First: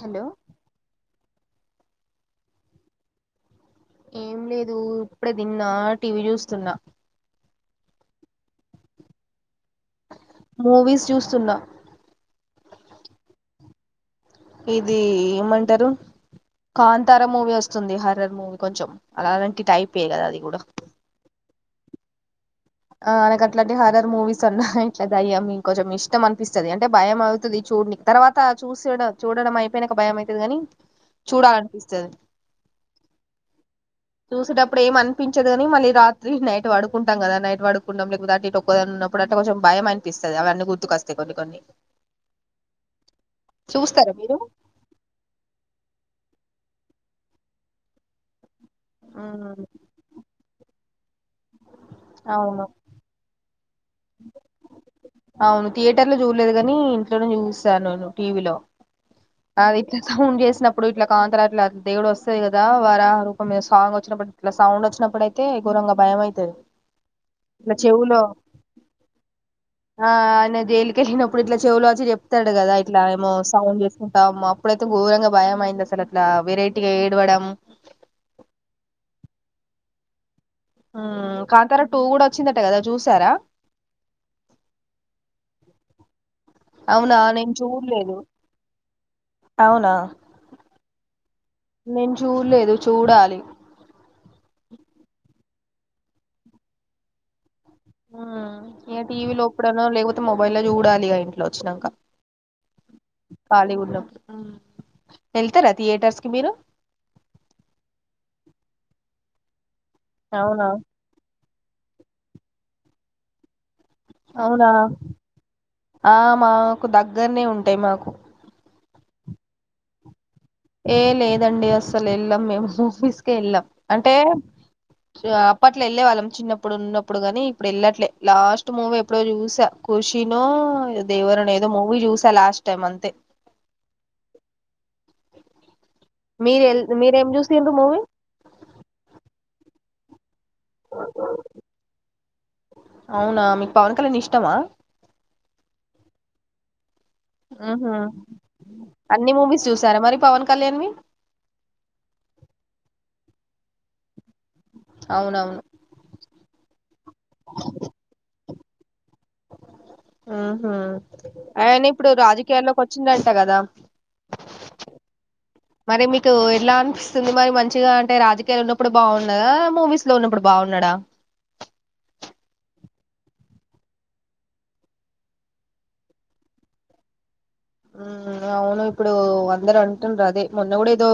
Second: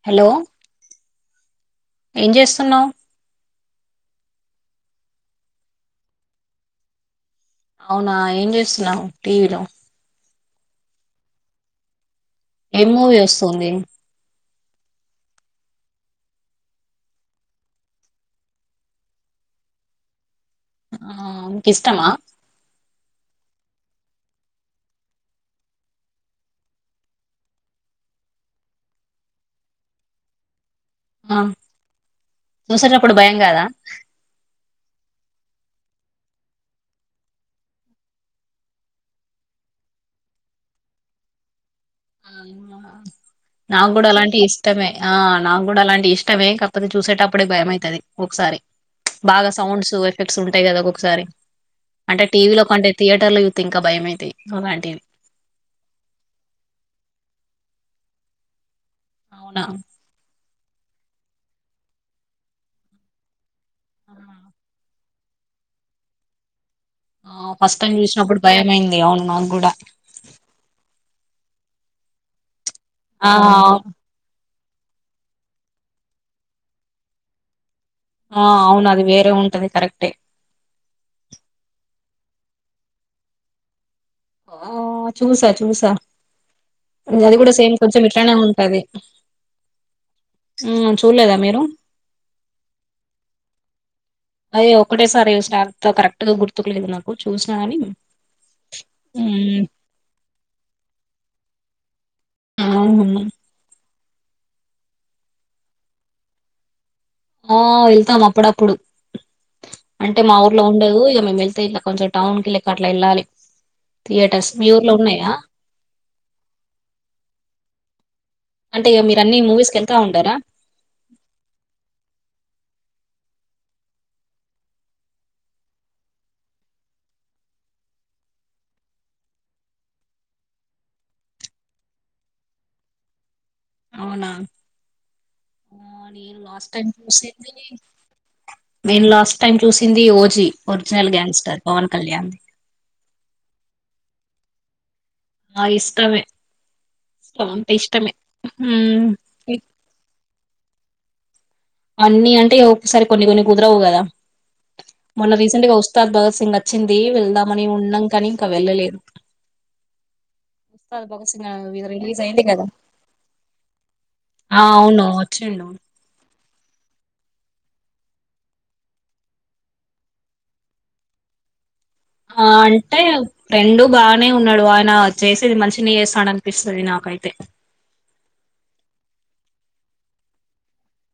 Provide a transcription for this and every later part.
Hello ఏం చేస్తున్నావ్ ఏం లేదు ఇప్పుడే తిన్నా టీవీ చూస్తున్నా అవునా ఏం చేస్తున్నావ్ టీవీలో మూవీస్ చూస్తున్నా ఏ మూవీ వస్తుంది ఇది ఏమంటారు కాంతారా మూవీ వస్తుంది హర్రర్ మూవీ కొంచెం అలాంటి టైపే కదా అది కూడా ఆ ఇకిష్టమా ఆ నాకు అట్లాంటి హరర్ మూవీస్ అన్నా ఇట్ల దయ్యం కొంచెం ఇష్టం అనిపిస్తుంది అంటే భయం అవుతుంది చూడనికి తర్వాత చూస చూడడం అయిపోయినాక భయం అయితది ని ఆ చూసేటప్పుడు భయం కాదా పించదు కాని మళ్ళీ రాత్రి నైట్ పడుకుంటాం కదా నైట్ పడుకుంటాం లేకపోతే అంటు ఇటు ఒక్కదాన్ని ఉన్నప్పుడు అంటే కొంచం భయం అనిపిస్తాది అవన్నీ గుర్తుకొస్తే కొన్ని కొన్ని నాకు కూడా చూస్తారా అలాంటి మీరు ఇష్టమే ఆ నాకు కూడా అలాంటి ఇష్టమే కా [unintelligible] చూసేటప్పుడే భయమవుతది ఒకసారి బాగా ఉమ్, సౌండ్స్ ఎఫెక్ట్స్ ఉంటాయి కదా ఒకొక్ సరే అంటే టీవి అవును లో కంటే థియేటర్ లో ఇంకా భయమైతయి అలాంటివి అవును థియేటర్ లో చూడలేదు కాని ఇంట్లోనే చూసాను ను టీవీలో అవునా అది ఇట్ల సౌండ్ చేస్ చ్చినప్పుడు ఇట్లా కాంతార అట్లా దేవుడు వస్సది కదా, వారహ రూపం ఆ సాంగ్ వచ్చినప్పుడు ఇట్లా సౌండ్ వచ్చినప్పుడు అయితే ఘోరంగా భయం అయితది. ఆ ఇట్లా ఫస్ట్ టైం చెవులో చూసినప్పుడు భయం అయింది అవును నాగ్గూడా ఇప్పుడు ఇట్ల చెవులు వచ్చి చెప్తాడు కదాయ్ ఇట్లా ఏమో సౌండ్ అమ్మె అప్పుడైతే ఘోరంగా భయం అయింది అసలు అట్లా వెరైటీగా ఏడవడం ఆ అవును అది వేరే ఉంటది కరెక్టే కాంతారా టూ కూడా వచ్చిందట కదా చూసారా ఆ చూసా చూసా అవునా అది కూడా నేను సేమ్ కొంచెం చూడలేదు ఇట్లానే ఉంటది అవునా చూడలేదా మీరు నేను చూడలేదు చూడాలి అయ్యో ఒకటే సారి చూసిన అంతే కరెక్ట్ గా గుర్తుకు లేదు నాకు చూస్ ఆ టీవీ లో ఇప్పుడనో లేకపోతే మొబైల్లో నో చూడాలిగా ఇంట్లో వచ్చినాక అవును కాలిగున్నప్పుడు వెళ్తారా థియేటర్స్ కి మీరు ఆ వెళ్తాం అప్పుడప్పుడు అంటే మా ఊర్లో అవునా ఉండదు ఇక మేము వెళ్ [unintelligible] తియాల్ల కొంచెం టౌన్ కి అట్ల వెళ్లాలి అవునా ఆ మాకు దగ్గరనే ఉంటాయి మాకు అంటే మీరు అన్ని మూవీస్ కి వెళ్తా ఉంటారా ఏ లేదండి అసలు వెళ్ళాం మేము మూవిస్ వెళ్ళాం అంటే అప్పట్లో వెళ్ళే వాళ్ళం చిన్నప్పుడు ఉన్నప్పుడు కాని ఇప్పుడు వెళ్ళట్లే లాస్ట్ మూవీ ఎప్పుడో చూసా ఖుషినో దేవరనో ఏదో మూవీ చూసా లాస్ట్ టైం అంతే అవునా ఆ నేను లాస్ట్ మీరెల్ టైం మీరేం చూసింది చూసిండ్రు మూవీ నేను లాస్ట్ టైం చూసి Hindi OG original gangster Pawan Kalyan ది అవునా మీకు పవన్ కళ్యాణ్ ఇష్టమా ఆ ఇష్టమే పవన్ అంటే ఉహు ఇష్టమే అన్ని మూవీస్ చూసారా మరి పవన్ కళ్యాణ్ వి అన్ని అంటే ఒకోసారి కొన్ని కొన్ని కుదరవు కదా మొన్న అవునవును రీసెంట్ గా వస్తాద్ దొ నిన్నా వచ్చింది వెళ్దామని ఉన్నాం కాని ఇంకా వెళ్ళలేదు ఆహా ఉస్తాద్ భగత్ సింగ్ అయన ఇప్పుడు రిలీజ్ అయింది కదా రాజకీయాల్లోకి వచ్చిండంట కదా ఆ అవును వచ్చిండు మరి మీకు ఎలా అనిపిస్తుంది మరి మంచిగా అంటే రాజకీయాలు ఉన్నప్పుడు బాగున్నదా మూవీస్ లో ఉన్నప్పుడు బాగున్నాడా ఆ అంటే రెండు బానే ఉన్నాడు ఆయన చేసేది మంచినే చేస్తాడు అనిపిస్తాది నాకైతే అవును ఇప్పుడు అందరు అంటున్నారు అదే మొన్న కూడా ఏదో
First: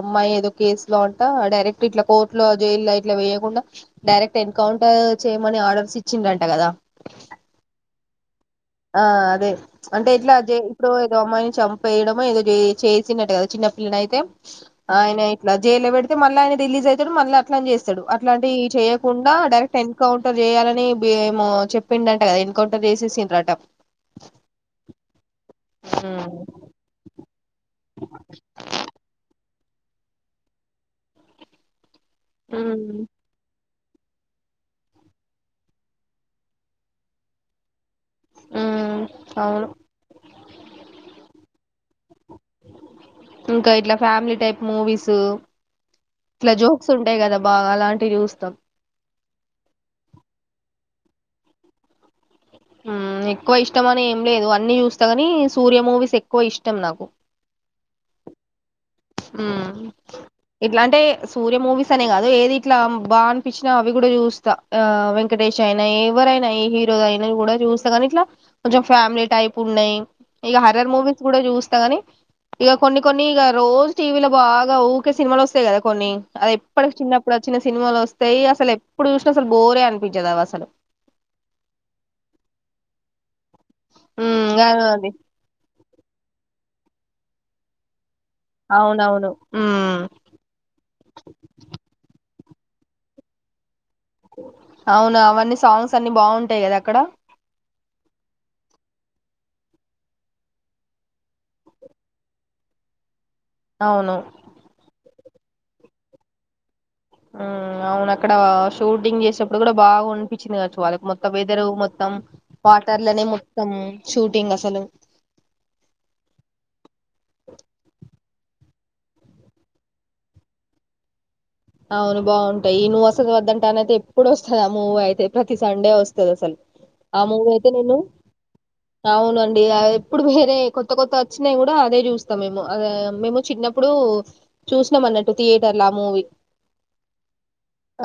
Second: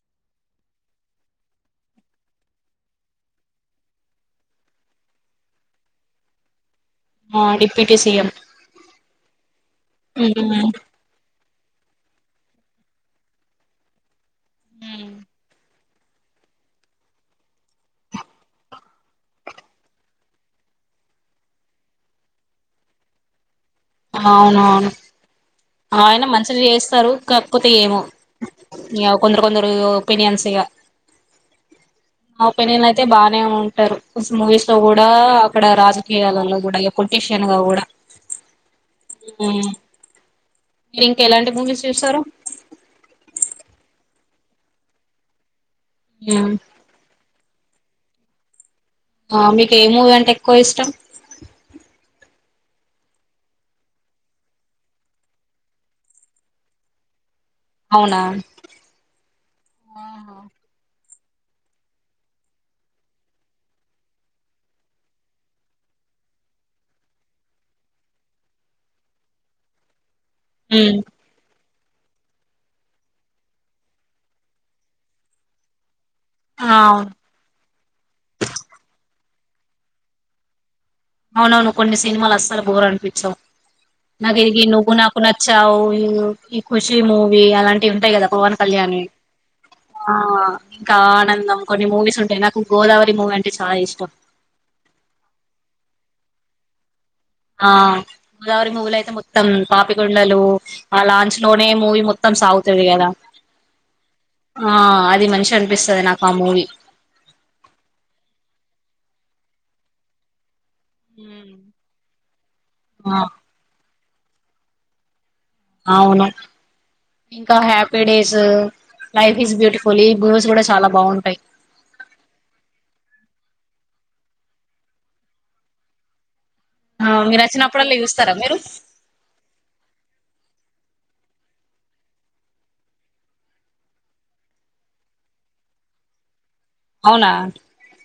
అమ్మాయి ఏదో కేసు లో అంట డైరెక్ట్ ఇట్లా కోర్టులో జైల్లో ఇట్లా వేయకుండా డైరెక్ట్ ఎన్కౌంటర్ చేయమని ఆర్డర్స్ ఇచ్చిండంట కదా ఆ డిప్యూటీ సిఎం ఆ అదే అంటే ఇట్లా అజయ్ ఇప్పుడు ఏదో అమ్మాయిని చంపేయడం ఏదో చేసినట్టు కదా చిన్న పిల్లని అయితే ఆయన ఇట్ జైల్లో పెడితే మళ్ళీ ఆయన రిలీజ్ అవుతాడు మళ్ళీ అట్లా చేస్తాడు అట్లాంటివి చేయకుండా డైరెక్ట్ ఎన్కౌంటర్ చేయాలని ఏమో చెప్పిండ అంట కదా ఎన్కౌంటర్ చేసేసిన్రట అయినా ఉమ్ మంచిగా చేస్తారు కాకపోతే ఏమో మ [unintelligible] కొందరు కొందరు ఒపీనియన్స్ గా మా పెళ్ళిల్లు అయితే బాగానే ఉ వస్తారు మూవీస్ లో కూడా అక్కడ రాజకీయాలలో కూడా పొలిటీషియన్ గా కూడా మ్మ్ అవును ఉమ్. మీరు ఇంక ఎలాంటి మూవీస్ చూస్సారు ఇంకా ఇట్లా ఫ్యామిలీ టైప్ మూవీసు ఇట్ల మ్మ్. జోక్స్ ఉంటాయి కదా బాగా అలాంటివి చూస్తాం ఆ మీకు ఏ మూవీ అంటే ఎక్కువ ఇష్టం మ్మ్ ఎక్కువ ఇష్టం అని ఏం లేదు అన్నీ చూస్తా కాని సూర్య మూవీస్ ఎక్కువ ఇష్టం నాకు అవునా ఉమ్ ఇట్లాంటే సూర్య మూవీస్ అనే కాదు ఏది ఇట్లా బా అనిపిచినా అవి కూడా చూస్తా, ఆ వెంకటేష్ అయినా ఎవరైనా ఏ హీరో అయినా కూడా చూస్తా కానీ, ఇట్లా కొంచెం ఫ్యామిలీ టైప్ ఉన్నయి. ఇగ హర్రర్ ఉమ్ మూవీస్ కూడా చూస్ తగానీ ఇగ కొన్ని కొన్ని ఇగ రోజ్ టీ వీ లో బాగా ఊరికే సినిమాలు వస్తాయి కదా కొన్ని అది ఆ ఎప్పటికి అవును చిన్నప్పుడు వచ్చిన సినిమాలు వస్తాయి అసలు ఎప్పుడు చూస్ అసలు బోరే అనిపించదు అవి అసలు అవునవును కొన్ని సినిమాలు అస్సలు బోరు అనిపించవు నాక్ ఉమ్ గా- [unintelligible] నువ్వు అది నాకునచ్చవు మ్మ్ ఈ ఖుషి మూవీ అలాంటివి ఉంటాయి కదా పవన్ కళ్యాణ్ వి అవునవును ఉమ్ ఆ ఇంకా ఆనందం కొన్ని మూవీస్ ఉంటాయి నాకు గోదావరి మూవీ అంటే చాలా ఇష్టం అవునా అవన్నీ సాంగ్స్ అన్ని బాగుంటాయి కదా అక్కడ ఆ గోదావరి మూవీలో అయితే మొత్తం పాపికొండలు ఆ లాంచ్ లోనే మూవీ మొత్తం సాగుతది కదా అవును ఆ అది ది మంచిగ అనిపిస్తది నాకు ఆ మూవీ మ్మ్ అవును అక్కడ షూటింగ్ చేసేప్పుడు కూడా బాగా అనిపించింది వాళ్ళకి మొత్తం మ్మ్. వెదరు మొత్తం ఆ వాటర్లనే మొత్తం షూటింగ్ అసలు అవును స్సలు లైఫ్ ఇస్ బ్యూటిఫుల్ ఈ బూస్ కూడా చాలా బాగుంటాయి అవును బాగుంటాయి నువ్వు వసలు వద్దంటే అన అయితే ఎప్పుడు వస్తుంది మూవీ అయితే ప్రతి సండే వస్తుంది అసలు ఆ మీరు మూవీ అయితే నిను వచ్చినప్పుడల్లా చూస్తారా మీరు అవునండి ఆ ఎప్పుడు పో అదే కొత్త కొత్త వచ్చినాయి కూడా అదే చూస్తాం మేమో మేము చిన్నప్పుడు చూసాం అన్నట్టు థియేటర్ల ఆ మూవీ అవునా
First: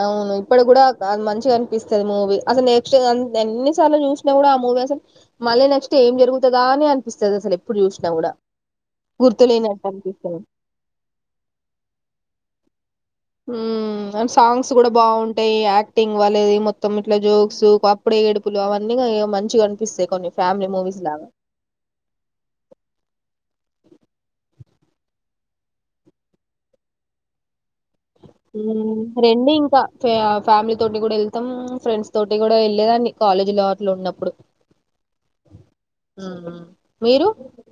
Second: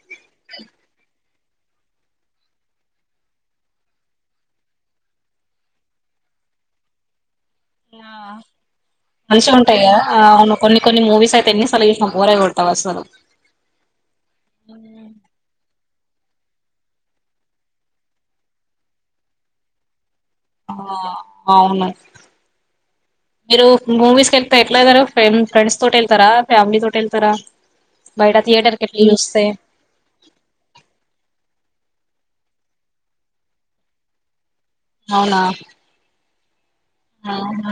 అవును ఇప్పడు కూడా కా మంచి కనిపిస్తు మూవీ అస నెక్స్ట్ ఎన్ని సార్లు చూసినా కూడా ఆ మూవీ అసలు మళ్ళీ నెక్స్ట్ ఏం జరుగుతుందా అని అనిపిస్తుంది అసలు ఎప్పుడు చూసినా ఆ కూడా మంచిగా గుర్తులేనట్టు ఉంటాయా అనిపిస్తది అవును కొన్ని కొన్ని మూవీస్ అయితే ఎన్నిసలు చేసిన బోర అయ కొడతావు అసలు అండ్ సాంగ్స్ కూడా బాగుంటాయి యాక్ టింగ్ వా అది మొత్తం ఇట్లా జోక్స్ అప్పుడే ఏడుపులు అవన్నీ మంచిగా కనిపిస్తాయి కొన్ని ఫ్యామిలీ ఆ మూవీస్ లాగా అవును మీరు మూవీస్కి వెళ్తే ఎట్లా వెళ్తారా ఫ్రెండ్స్ తోటి వెళ్తారా ఫ్యామిలీ తోటి వెళ్తారా బయట ఉ థియేటర్ కి ఎట్లా చూస్తే రండి ఇంకా ఫ ఫ్యామిలీ తోటి కూడా వెళ్తాం ఫ్రెండ్స్ తోటి కూడా వెళ్లేదాన్ని కాలేజీ లో అట్లు ఉన్నప్పుడు అవునా ఉ హు అవునా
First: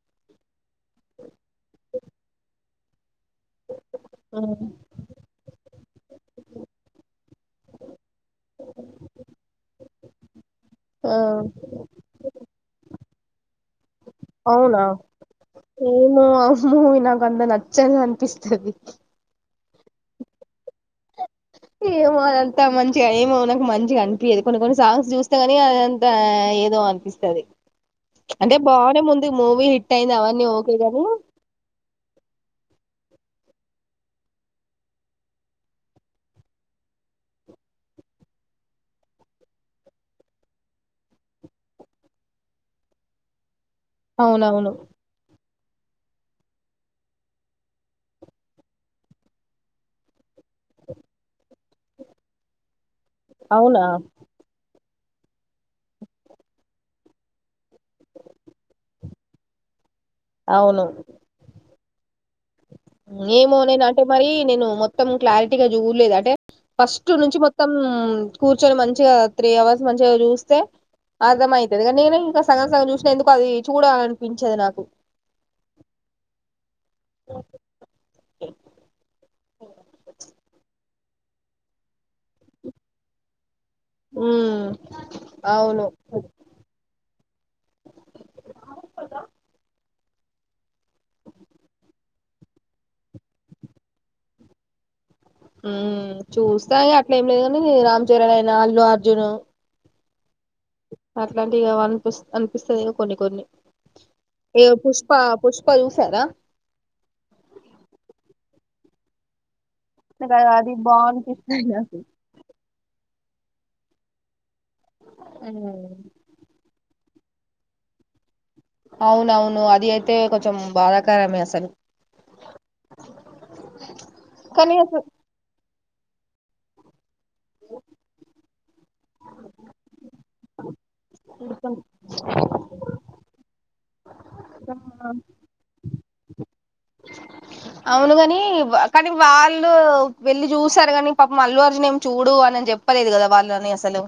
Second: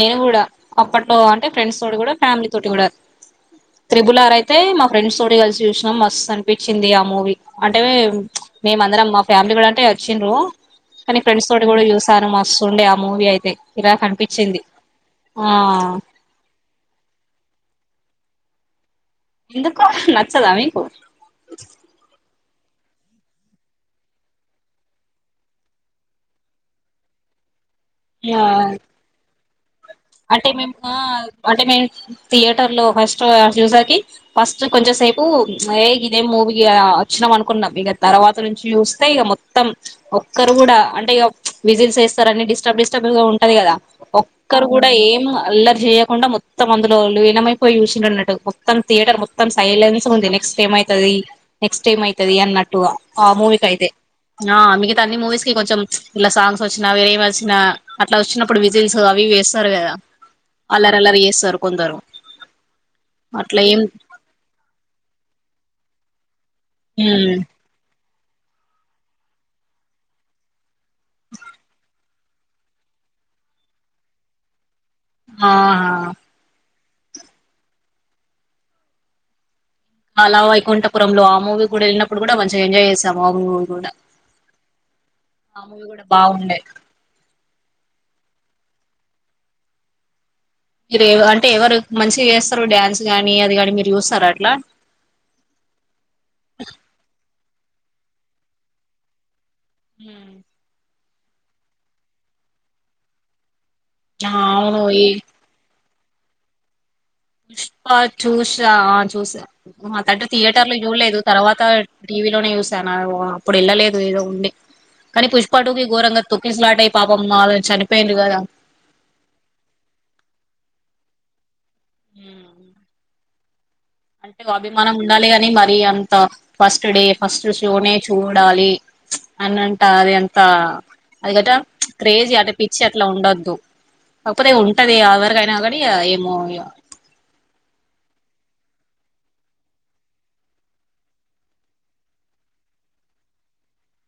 నేను కూడా అప్పట్లో అంటే ఫ్రెండ్స్ తోటి కూడా ఫ్యామిలీ తోటి కూడా త్రిబుల్ ఆర్ అయితే హ్మ్. మా ఫ్రెండ్స్ తోటి కలిసి చూసినాం మస్తు అనిపించింది ఆ మూవీ అంటే మేమందరం మా ఫ్యామిలీ కూడా అంటే చిండ్రు ఆ కానీ ఫ్రెండ్స్ తోటి కూడా చూసాను మస్తు ఉండే మూవీ అయి తే అవునా ఏమో ఆ మూవీ నాకంత న చదు అనిపిస్తది ఎందుకు నచ్చదా మీకు ఏమో అదన్ త మంచిగా ఏమో నాకు మంచిగా అనిపించేదు కొన్ని కొన్ని సాంగ్స్ చూస్తే కానీ అదంత ఏదో అనిపిస్తది ఆ అంటే బానే ముందు మూవీ అయింది అవన్నీ అంటే ఓకే మేము గాని అంటే మేము థియేటర్ లో ఫస్ట్ చుసాకి ఫస్ట్ కొంచం సేపు ఏ ఇదేం మూవీ వచ్చినాం అనుకున్నాం ఇక తర్వాత నుంచి చూస్తే ఇక మొత్తం ఒక్కరు కూడా అంటే ఇగ విజిల్స్ వేస్తారు అని డిస్టర్బ్ డిస్టర్బ్గా ఉంటది కదా ఒక్కరు అవునవును కూడా ఏమ అల్లరి చేయకుండా మొత్తం అందులో లీనమైపోయి చూసిరన్నట్టు మొత్తం థియేటర్ మొత్తం సైలెన్స్ ఉంది నెక్స్ట్ ఎం అయితది నెక్స్ట్ ఎం అయితది అన్నట్టుగా అ అవునా మూవీకైతే నా మిగ ఇట్ట అన్ని మూవీస్ కి కొంచెం ఇలా సాంగ్స్ వచ్చినా ఏమి వచ్చినా అట్లా వచ్చినప్పుడు విజిల్స్ అవి వేస్ ఉంటారు కదా అవును అల్లరల్లరి చేస్తారు కొందరు ఏమో అట్లా ఏం నేను అంటే మరి నేను మొత్తం క్లారిటీగా చూడలేదు అంటే ఫస్ట్ ఉమ్ నుంచి మొత్తం కూర్చొని మంచిగా త్రీ అవర్స్ మంచిగా చూస్తే అర్థం అయితది కానీ నేను ఇంకా సగం సగం చూసిన ఎందుకు అది చూడాలనిపించదు నాకు ఆహా అలా వైకుంఠపురంలో ఆ మూవీ కూడా వెళ్ళినప్పుడు కూడా మంచిగా ఎంజాయ్ చేశాము అవును కూడా ఉమ్ అ మూవీ అవును కూడా బాగుండే మీరు అంటే ఎవరు మంచిగ చేస్తారు డ్యాన్స్ కాని అది కాని మీరు చూస్తారా అట్లా ఉ చూస్తా అట్లా ఏం లేదు కానీ రామ్ చరణ్ అయినా అల్లు అర్జును ఉ అట్లాంటివి ఇగ అనిపిస్ అనిపిస్తదిగ కొన్ని కొన్ని ఆ ఏ అవును ఈ పుష్ప పుష్పా జూస్ సరా అ చూష ఆ చూస ఉహ అంటే నాకు అది థియేటర్లు బాగా యులేదు అనిపిస్తాయి తర్వాత నాకు టీవీలోనే యూ సాను అ ఓ ఇప్పుడు ఎళ్ళలేదు ఏదో ఉండి కానీ పుష్పాటుుకి గోరంగ తొకిస్లాటైయి పాపం ఆమె చనిపోయింది గదా అవునవును అది అయితే కొంచెం బాధాకరమే అసలు ఊ అంటే కానీ అభిమానం అసలు ఉండాలి గాని మరి అం త ఫస్ట్ డే ఫస్ట్ షోనే చూడాలి అన్నంట అది అంత అది గటా ప్చ్ క్రేజ్ అది పిచ్చి అట్ల ఉండొద్దు కాకపోతే ఉంటది ఎవరకయినా గాని ఏమో ఇగ అవును గని వ కానీ వాళ్ళు వెళ్ళి జూసారు గని పాపం అల్లు అర్జున్ ఏమి చూడు అనని చెప్పలేదు కదా వాళ్ళని అసలు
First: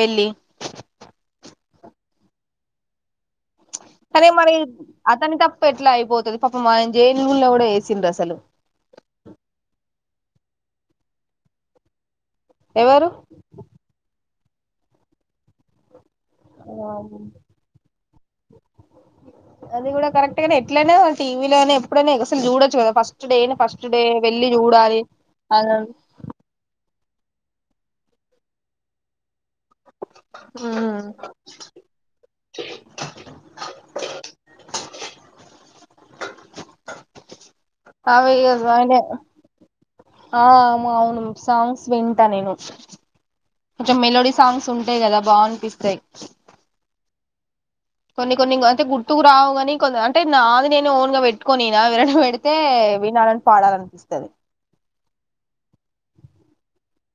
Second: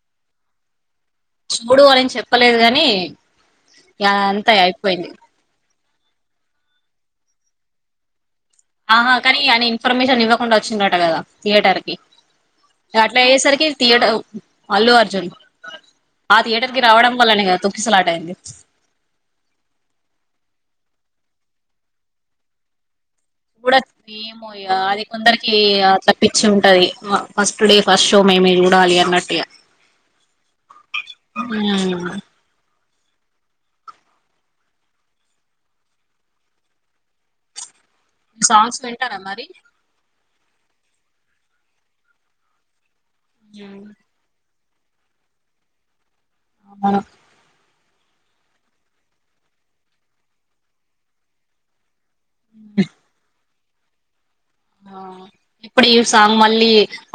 వెళ్ళి చూడు అనని చెప్పలేదు గని అరే మరి అతని తప్ ఎట్లా అయిపోతది పాప అయినన్ జేన్ లో గూడా ఏసిండు అసలు ఆహా కానీ అన ఇన్ఫర్మేషన్ ఇవ్వకుండా వచ్చిండట గద థియేటర్ కి ఇ ఎవరు అట్ల అయ్యేసరికి తీయడం అల్లు అర్జున్ ఆ థియేటర్ కి రావడం వల్లనే గదా తొక్కిసలాట అయ్యింది అది కూడా కరెక్ట్ గానే ఎట్లైనా టీవీలోనే ఎప్పుడైనా ఇగ అసలు జూడొచ్చు కదా ఫస్ట్ డే చూడ ఫస్ట్ డే వెళ్ళి ఏమో ఇగ చూడాలి అది కొందరికి అ అట్లా పిచ్చి ఉంటది మ ఫస్ట్ డే ఫస్ట్ షో మేమే చూడాలి అన్నట్టిగ ఆ అ అవి ఇగ సాంగ్స్ బానే వింటారా మరి ఆ అవును సాంగ్స్ వింటా నేను ఇట్ల మెలోడి సాంగ్స్ ఉంటయి గద బా అనిపిస్తయి ఆ కొన్ని కొన్ని అంటే గుర్తుకు రావు గని కొ అంటే నాది నేను ఓన్ గా వెట్టుకొని ఇనా వినడం ఎడితే వీనాలన్ పాడాలనిపిస్తుంది ఆ ఇప్పుడు ఈ సాంగ్ మళ్ళీ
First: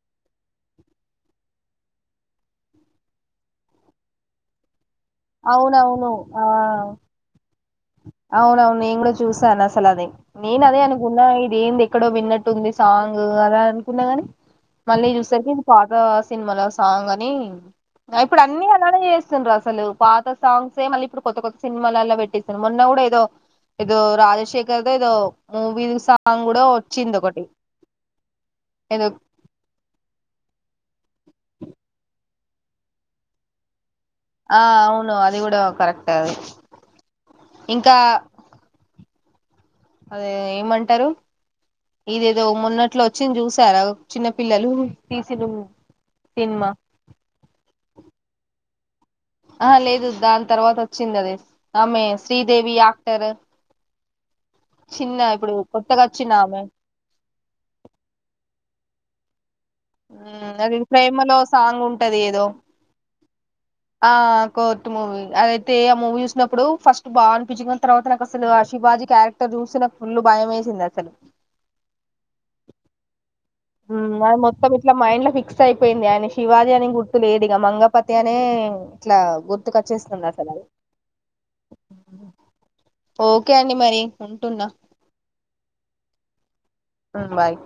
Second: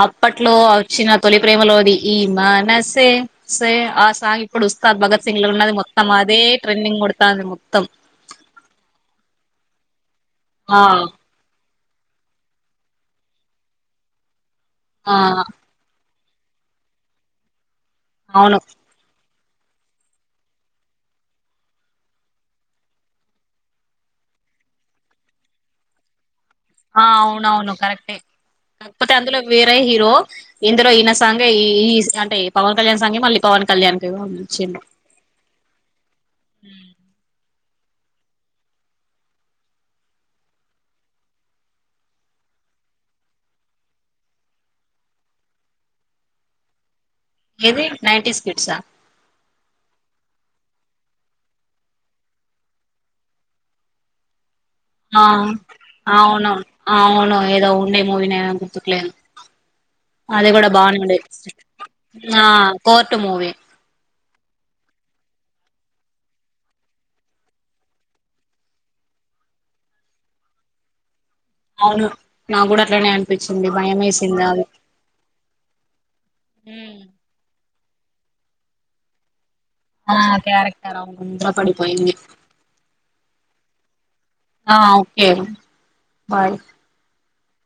అప్పట్లో వచ్చిన తొలి ప్రేమలోది ఈమాన సే సే ఆ సాంగ్ ఇప్పుడు వ భగత్ సింగ్ లో ఉన్నది మొత్త అవునవును అదే ఆ ట్రెండింగ్ కొడుతాంది మత్తం అవునవును నేను కూడా చూసాను అసలు అదే నేను అదే ఆ అనుకున్నా ఇది ఏ ఎక్కడో విన్నట్టుంది సాంగ్ అలా అనుకున్నా గాని మళ్ళీ ఆ చూసరికి ఇది బాగా సినిమాలో సాంగ్ అని అ ఇప్పుడు అవును అన్ని అలానే చేస్ అసలు పాత సాంగ్స్ మళ్ళీ ఇప్పుడు కొత్త కొత్త సినిమాలు అలా పెట్టటి నేన్ మోన్న కూడా ఏదో ఏదో రాజశేఖర్దో ఏదో మూవీ జూసా ఆ అవునవును కరెక్టే ఉ ఏదో కాకపోతే అందులో వేరే హీరో ఇందులో ఈన సాంగె ఈ అంటే పవన్ క్యాణం సాంగె మళ్ళీ పవన్ కళ్యాన్ ఆ అవును అది కూడా కరెక్ట్ అ ఇంకా అదే ఏమంటారు ఇదేదో మొన్నట్లో ఒచ్చింది చూసారా చిన్న పిల్లలు తీసిన సినిమా ఎది నైన్టీస్ కిడ్సా ఆ లేదు దాం తర్వాత ఒచ్చింది అది ఆమె శ్రీదేవి యాక్టరు ఆ అవును ఆమె అవును ఏదో ఉండే మూవీనే ఆ గుర్తుకులేదు ఊ కూడా అది బానే ప్రేమలో సాంగ్ ఉంటది ఏదో టు మూవి ఆ కోర్ట్ మూవీ అదయితే ఆ మూవీ చూసినప్పుడు ఫస్ట్ బాగా అనిపిచిది గాని తర్వాత నాకు అసలు హ శిబాజీ క్యారెక్టర్ చూసి నా ఫుల్ భయం ఏసింది అసలు అవును నాకూడా అట్లనే అన్ అది మొత్తం ఇట్లా మైండ్ లో ఫిక్స్ అయిపోయింది ఆయన శివాజీ అని ఉమ్. గుర్తు లేదు ఇగా మంగ పత్యానే ఇట్లా ఆ గుర్తుకొచ్చేస్తుంది అసలు అది క్యారెక్టర్ అ ముద్ర పడిపోయింది ఓకే అండి మరి ఉంటున్నా ఆ ఓకే బాయ్ హుమ్ బాయ్